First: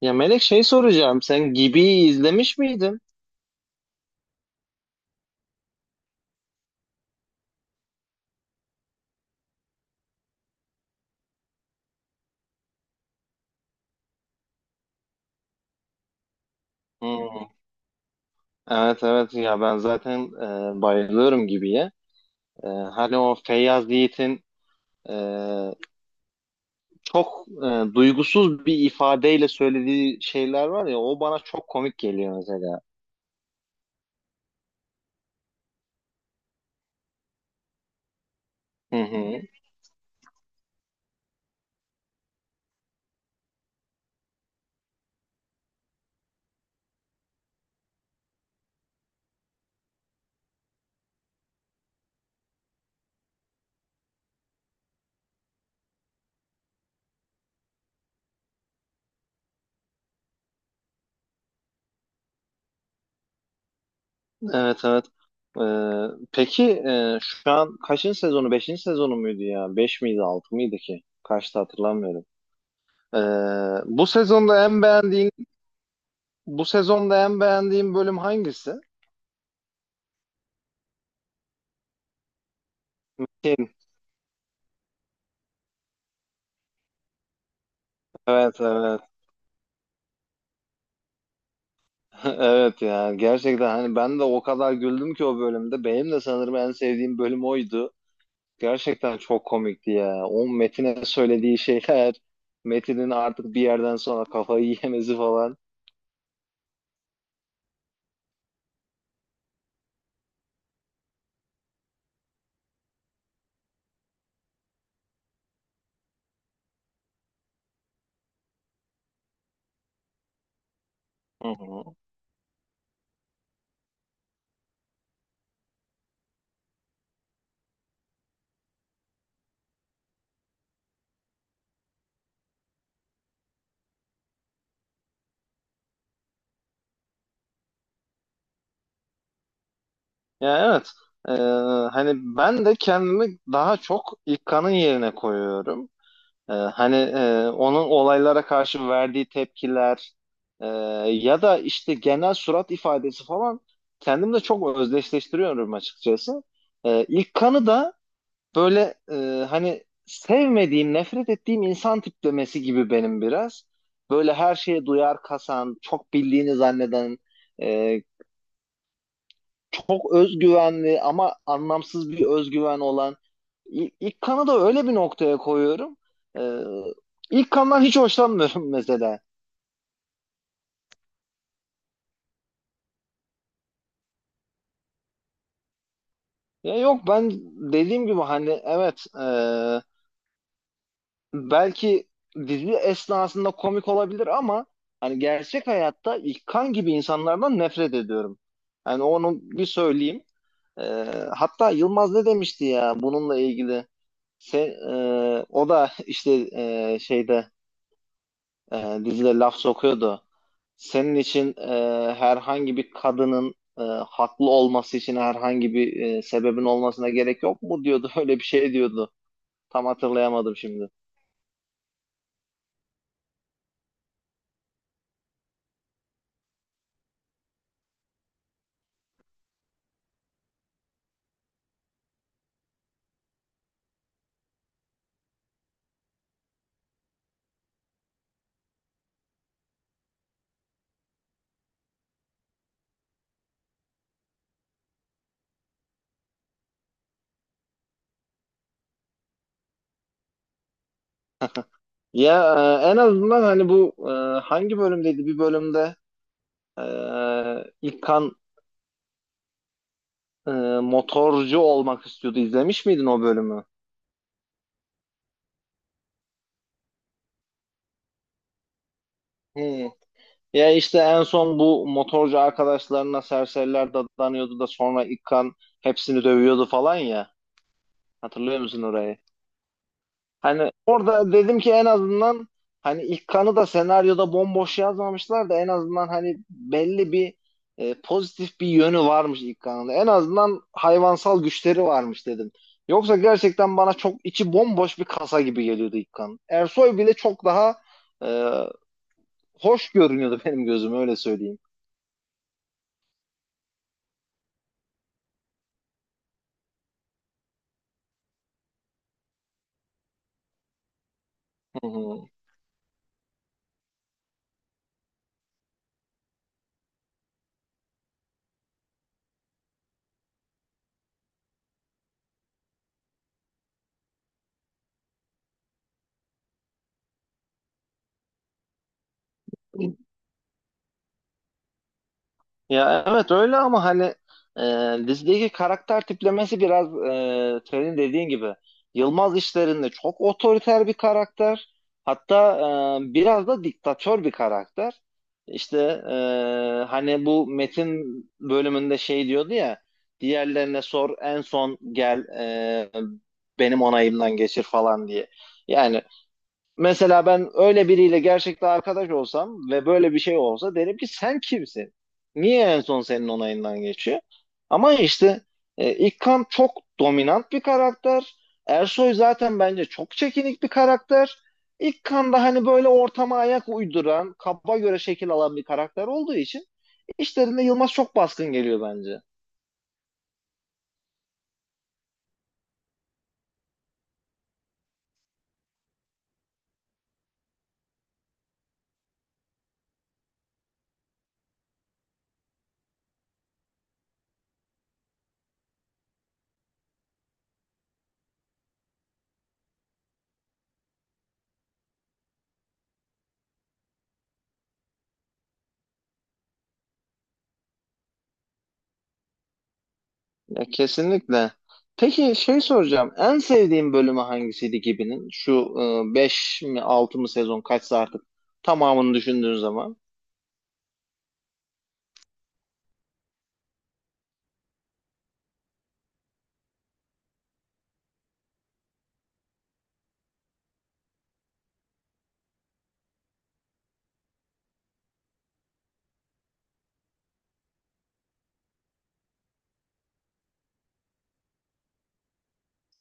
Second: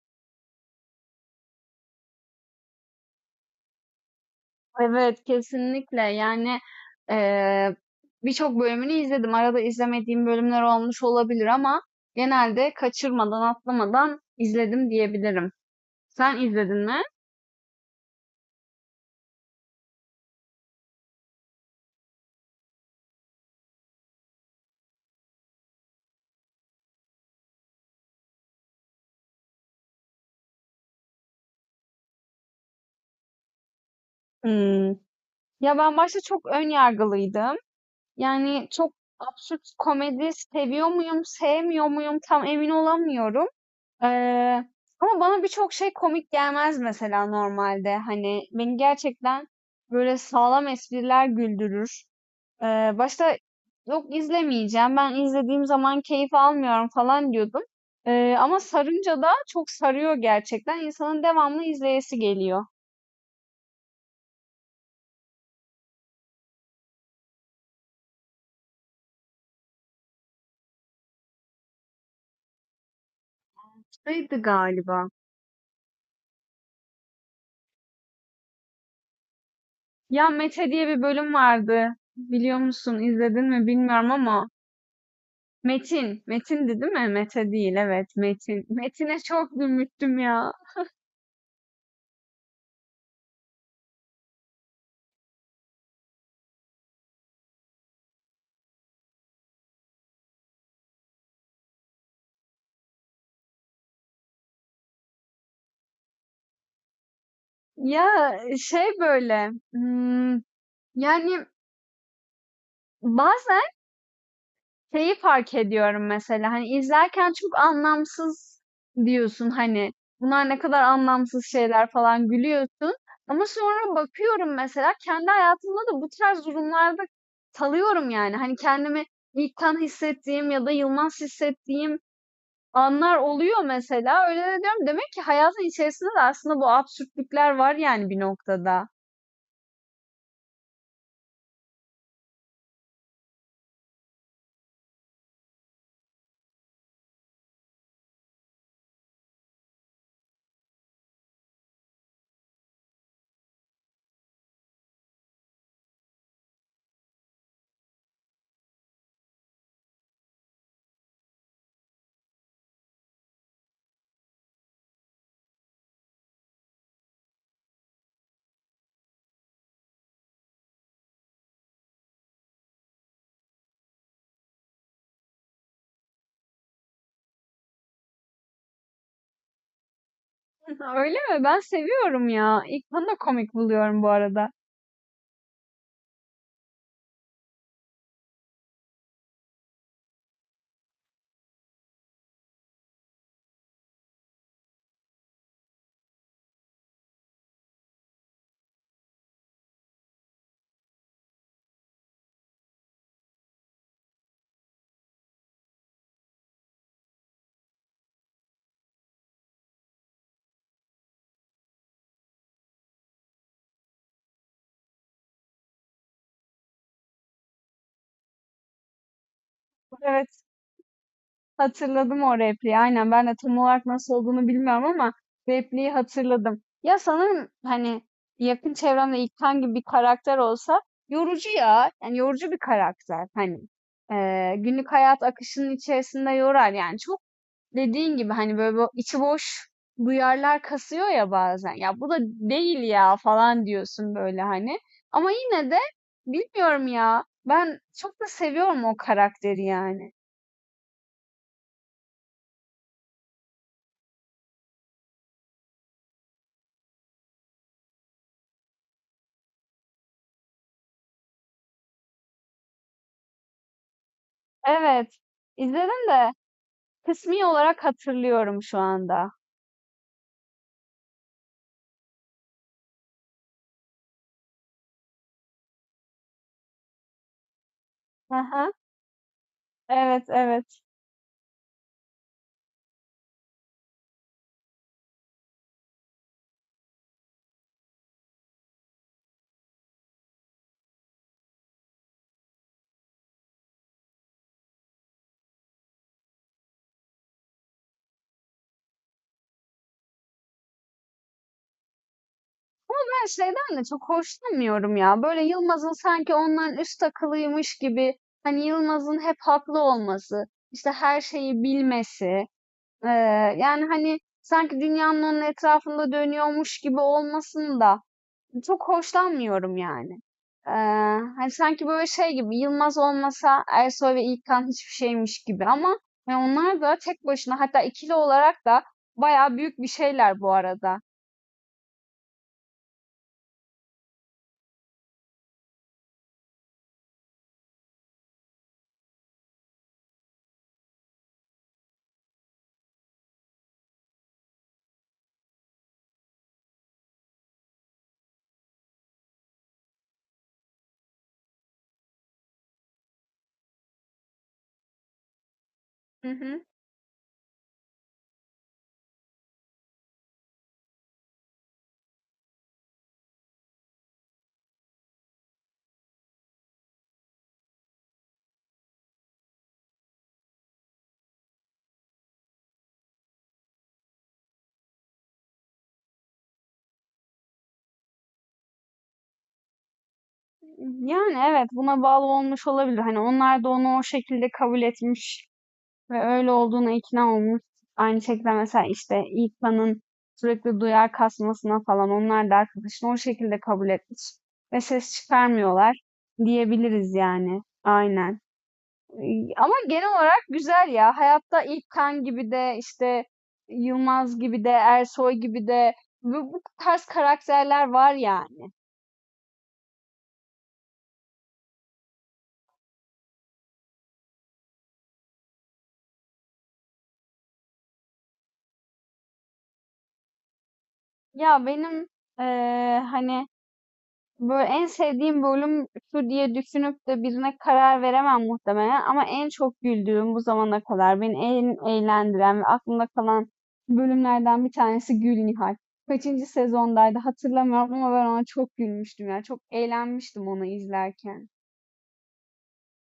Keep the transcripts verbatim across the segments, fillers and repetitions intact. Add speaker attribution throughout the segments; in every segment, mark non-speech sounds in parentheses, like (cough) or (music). Speaker 1: Ya Melek şey soracağım. Sen Gibi'yi izlemiş miydin?
Speaker 2: Evet, kesinlikle. Yani, eee, Birçok bölümünü izledim. Arada izlemediğim bölümler olmuş olabilir ama genelde kaçırmadan, atlamadan izledim diyebilirim. Sen izledin mi?
Speaker 1: Hmm. Evet, evet, ya ben zaten e, bayılıyorum Gibi'ye. E, hani o Feyyaz Yiğit'in e, çok e, duygusuz bir ifadeyle söylediği şeyler var ya, o bana çok komik geliyor mesela.
Speaker 2: Hımm. Ya, ben başta çok ön yargılıydım. Yani, çok
Speaker 1: Hı hı.
Speaker 2: absürt komedi seviyor muyum, sevmiyor muyum tam emin olamıyorum. Eee, Ama bana birçok şey komik gelmez mesela normalde. Hani, beni gerçekten böyle sağlam espriler güldürür. Eee, başta "Yok, izlemeyeceğim, ben izlediğim zaman keyif almıyorum." falan diyordum. Eee, ama sarınca da çok sarıyor gerçekten. İnsanın devamlı izleyesi geliyor.
Speaker 1: Evet, evet. E, peki e, şu an kaçıncı sezonu? Beşinci sezonu muydu ya? Beş miydi altı mıydı ki? Kaçtı hatırlamıyorum. E, Bu
Speaker 2: Neydi
Speaker 1: sezonda en
Speaker 2: galiba,
Speaker 1: beğendiğin bu sezonda en beğendiğin bölüm hangisi?
Speaker 2: ya Mete diye bir bölüm vardı. Biliyor musun, izledin mi
Speaker 1: Kim?
Speaker 2: bilmiyorum ama Metin, Metin'di değil mi? Mete değil, evet,
Speaker 1: Evet,
Speaker 2: Metin.
Speaker 1: evet.
Speaker 2: Metin'e çok gülmüştüm ya.
Speaker 1: (laughs) Evet ya, gerçekten hani ben de o kadar güldüm ki o bölümde. Benim de sanırım en sevdiğim bölüm oydu. Gerçekten çok komikti ya. O Metin'e söylediği şeyler, Metin'in artık bir yerden sonra kafayı (laughs) yemesi falan.
Speaker 2: Ya, şey, böyle, ımm, yani, bazen şeyi fark ediyorum mesela, hani, izlerken çok anlamsız diyorsun, hani, bunlar ne kadar anlamsız
Speaker 1: Hı hı.
Speaker 2: şeyler falan gülüyorsun ama sonra bakıyorum mesela kendi hayatımda da bu tarz durumlarda kalıyorum, yani. Hani, kendimi ilkten hissettiğim ya da yılmaz hissettiğim anlar oluyor mesela. Öyle de diyorum, demek ki hayatın içerisinde de aslında bu absürtlükler var, yani, bir noktada.
Speaker 1: Ya, evet. Ee, Hani ben de kendimi daha çok İlkan'ın yerine koyuyorum. Ee, hani e, onun olaylara karşı verdiği tepkiler e, ya da işte genel surat ifadesi falan kendimle çok özdeşleştiriyorum açıkçası. Ee, ilk kanı da böyle e, hani sevmediğim, nefret ettiğim insan tiplemesi gibi benim biraz. Böyle her şeye duyar kasan, çok bildiğini zanneden, e, çok özgüvenli ama anlamsız bir özgüven olan İ- ilk kanı da öyle bir noktaya koyuyorum. Ee, ilk kandan hiç hoşlanmıyorum (laughs) mesela.
Speaker 2: Öyle mi? Ben seviyorum ya. İlknur'u da komik buluyorum bu arada.
Speaker 1: Ya yok, ben dediğim gibi hani evet, e, belki dizi esnasında komik olabilir ama hani gerçek hayatta ilk kan gibi insanlardan nefret ediyorum. Yani onu bir söyleyeyim. Ee, Hatta Yılmaz ne demişti ya bununla ilgili? Se- e, O da işte e, şeyde e, dizide laf sokuyordu. Senin için e, herhangi bir kadının e, haklı olması için herhangi bir e, sebebin olmasına gerek yok mu diyordu. (laughs) Öyle bir şey diyordu. Tam
Speaker 2: Evet,
Speaker 1: hatırlayamadım şimdi.
Speaker 2: hatırladım o repliği. Aynen ben de tam olarak nasıl olduğunu bilmiyorum ama repliği hatırladım. Ya sanırım hani yakın çevremde İlkan gibi bir karakter olsa yorucu ya. Yani yorucu bir karakter. Hani eee, günlük hayat akışının içerisinde yorar yani. Çok dediğin gibi hani böyle bu içi boş duyarlar kasıyor ya bazen. Ya bu da değil ya falan diyorsun böyle hani. Ama yine de bilmiyorum ya. Ben çok da seviyorum o karakteri yani.
Speaker 1: (laughs) Ya e, en azından hani bu e, hangi bölümdeydi? Bir bölümde e, İlkan e, motorcu olmak istiyordu. İzlemiş miydin o bölümü?
Speaker 2: Evet, izledim de kısmi olarak hatırlıyorum şu anda.
Speaker 1: Hmm. Ya işte en son bu motorcu arkadaşlarına serseriler dadanıyordu da sonra İlkan hepsini dövüyordu falan ya.
Speaker 2: Hı
Speaker 1: Hatırlıyor
Speaker 2: hı.
Speaker 1: musun orayı?
Speaker 2: Evet,
Speaker 1: Hani
Speaker 2: evet.
Speaker 1: orada dedim ki en azından hani ilk kanı da senaryoda bomboş yazmamışlar da en azından hani belli bir e, pozitif bir yönü varmış ilk kanında. En azından hayvansal güçleri varmış dedim. Yoksa gerçekten bana çok içi bomboş bir kasa gibi geliyordu ilk kan. Ersoy bile çok daha e, hoş görünüyordu benim gözüme, öyle söyleyeyim.
Speaker 2: Ben şeyden de çok hoşlanmıyorum ya. Böyle Yılmaz'ın sanki ondan üst akıllıymış gibi hani Yılmaz'ın hep haklı olması, işte her şeyi
Speaker 1: Hı hı.
Speaker 2: bilmesi, Eee, yani, hani, sanki dünyanın onun etrafında dönüyormuş gibi olmasını da çok hoşlanmıyorum yani. Eee, Hani, sanki böyle şey gibi, Yılmaz olmasa Ersoy ve İlkan hiçbir şeymiş gibi ama, hani, onlar da tek başına hatta ikili olarak da bayağı büyük bir şeyler bu arada.
Speaker 1: Ya evet, öyle ama hani e, dizideki karakter tiplemesi biraz e, senin dediğin gibi Yılmaz işlerinde çok otoriter bir karakter. Hatta e, biraz da diktatör bir karakter. İşte e, hani bu Metin bölümünde şey diyordu ya, diğerlerine sor en son gel e, benim onayımdan geçir falan diye. Yani
Speaker 2: Hı hı.
Speaker 1: mesela ben öyle biriyle gerçekten arkadaş olsam ve böyle bir şey olsa derim ki sen kimsin? Niye en son senin onayından geçiyor? Ama işte e, İlkan çok dominant bir karakter. Ersoy zaten bence çok çekinik bir karakter. İlkan da hani böyle ortama ayak uyduran, kaba göre şekil alan bir karakter olduğu için işlerinde Yılmaz çok baskın geliyor bence.
Speaker 2: Yani, evet, buna bağlı olmuş olabilir. Hani, onlar da onu o şekilde kabul etmiş. Ve öyle olduğuna ikna olmuş. Aynı şekilde mesela işte İlkan'ın sürekli duyar kasmasına falan onlar da arkadaşını o şekilde kabul etmiş. Ve ses çıkarmıyorlar diyebiliriz yani. Aynen. Ee, Ama genel olarak güzel ya. Hayatta İlkan gibi de işte Yılmaz gibi de Ersoy gibi de bu, bu tarz karakterler var yani.
Speaker 1: Ya kesinlikle. Peki şey soracağım. En sevdiğin bölümü hangisiydi gibinin? Şu e, beş mi altı mı sezon kaçsa artık tamamını düşündüğün zaman.
Speaker 2: Ya benim eee, hani böyle en sevdiğim bölüm şu diye düşünüp de birine karar veremem muhtemelen ama en çok güldüğüm, bu zamana kadar beni en eğlendiren ve aklımda kalan bölümlerden bir tanesi Gül Nihal. Kaçıncı sezondaydı hatırlamıyorum ama ben ona çok gülmüştüm ya. Çok eğlenmiştim onu izlerken.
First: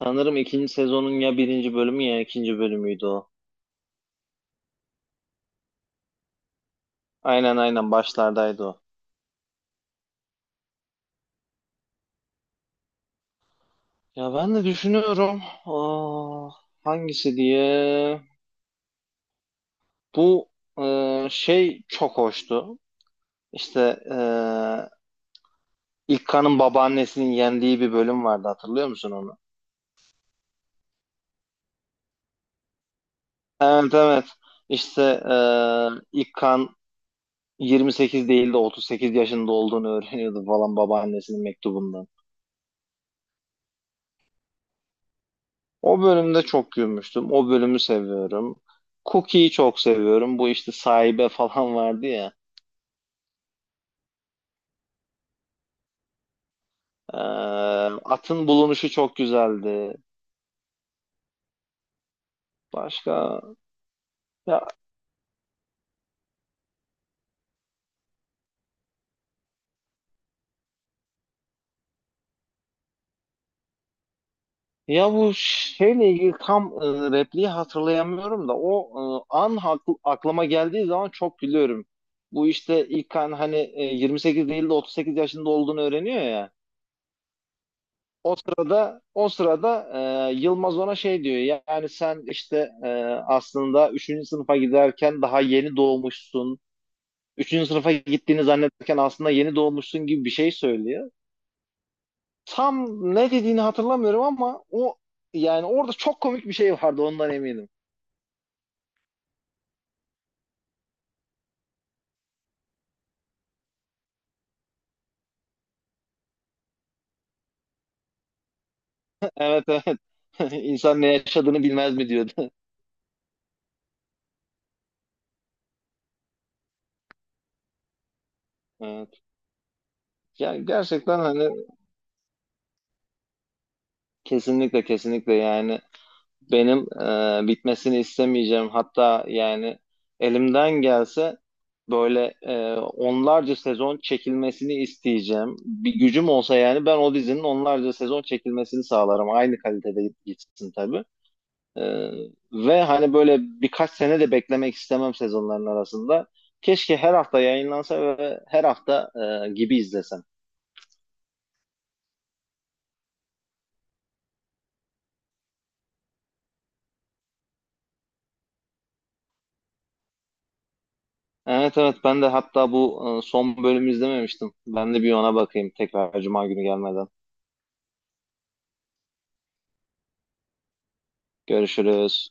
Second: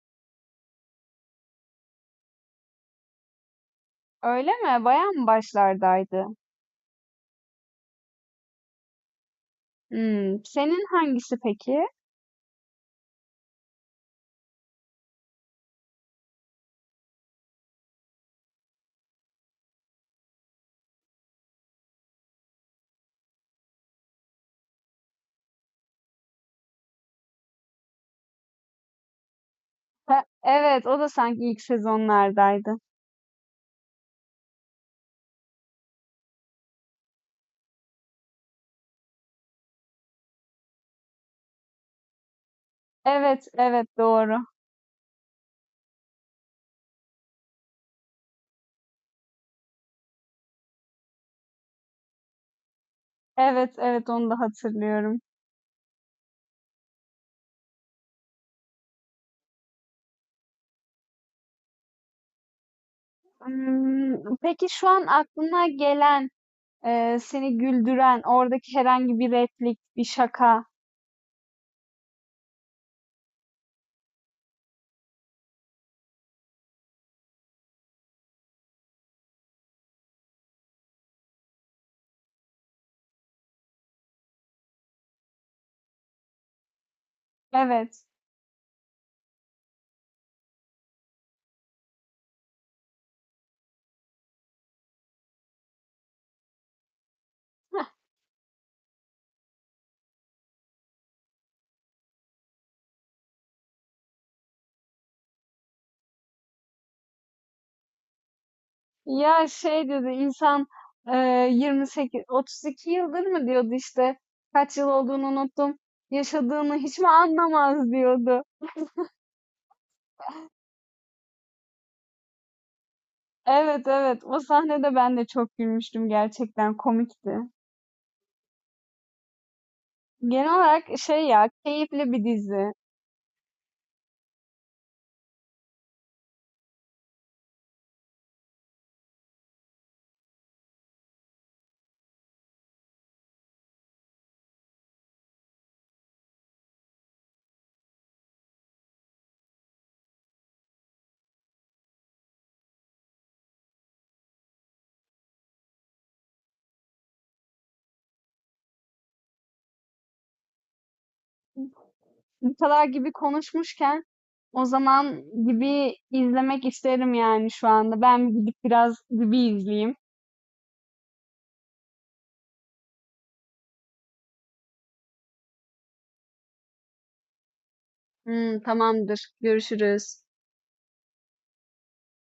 Speaker 1: Sanırım ikinci sezonun ya birinci bölümü ya ikinci bölümüydü o.
Speaker 2: Öyle mi? Bayağı mı başlardaydı?
Speaker 1: Aynen, aynen başlardaydı o.
Speaker 2: Hmm, senin hangisi peki?
Speaker 1: Ya ben de düşünüyorum. Aa, hangisi diye. Bu e, şey çok hoştu. İşte e, İlkan'ın babaannesinin yendiği bir bölüm vardı, hatırlıyor musun onu?
Speaker 2: Ha, evet, o da sanki ilk sezonlardaydı.
Speaker 1: Evet, evet. İşte e, ilk kan yirmi sekiz değil de otuz sekiz yaşında olduğunu öğreniyordu falan babaannesinin mektubundan.
Speaker 2: Evet, evet doğru.
Speaker 1: O bölümde çok gülmüştüm. O bölümü seviyorum. Cookie'yi çok seviyorum. Bu işte sahibe falan vardı ya.
Speaker 2: Evet, evet onu da hatırlıyorum.
Speaker 1: E, Atın bulunuşu çok güzeldi. Başka
Speaker 2: Imm,
Speaker 1: ya.
Speaker 2: peki şu an aklına gelen, eee, seni güldüren, oradaki herhangi bir replik, bir şaka?
Speaker 1: Ya bu şeyle ilgili tam e, repliği hatırlayamıyorum da o e, an haklı- aklıma geldiği zaman çok gülüyorum. Bu işte ilk an hani e, yirmi sekiz değil de otuz sekiz yaşında olduğunu öğreniyor ya.
Speaker 2: Evet.
Speaker 1: O sırada, o sırada e, Yılmaz ona şey diyor. Yani sen işte e, aslında üçüncü sınıfa giderken daha yeni doğmuşsun. Üçüncü sınıfa gittiğini zannederken aslında yeni doğmuşsun gibi bir şey söylüyor. Tam ne dediğini hatırlamıyorum ama o, yani orada çok komik bir şey vardı ondan eminim.
Speaker 2: Ya, şey dedi, insan, eee, yirmi sekiz otuz iki yıldır mı diyordu işte, kaç yıl olduğunu unuttum, yaşadığını hiç mi anlamaz diyordu.
Speaker 1: Evet, evet. (laughs) İnsan ne yaşadığını bilmez mi diyordu. (laughs)
Speaker 2: Evet, evet. O sahnede ben de çok gülmüştüm, gerçekten komikti.
Speaker 1: Evet.
Speaker 2: Genel
Speaker 1: Yani
Speaker 2: olarak
Speaker 1: gerçekten
Speaker 2: şey
Speaker 1: hani
Speaker 2: ya, keyifli bir dizi.
Speaker 1: kesinlikle, kesinlikle yani benim e, bitmesini istemeyeceğim. Hatta yani elimden gelse böyle e, onlarca sezon çekilmesini isteyeceğim. Bir gücüm olsa yani ben o dizinin onlarca sezon çekilmesini sağlarım. Aynı kalitede gitsin tabii. Ee, Ve hani böyle birkaç sene de beklemek istemem sezonların arasında. Keşke her hafta yayınlansa ve her hafta e, gibi izlesem.
Speaker 2: Bu kadar gibi konuşmuşken o zaman gibi izlemek isterim yani şu anda. Ben gidip biraz gibi izleyeyim.
Speaker 1: Evet, evet, ben de hatta bu e, son bölümü izlememiştim. Ben de bir ona bakayım tekrar Cuma günü gelmeden.
Speaker 2: Hmm, tamamdır. Görüşürüz.
Speaker 1: Görüşürüz.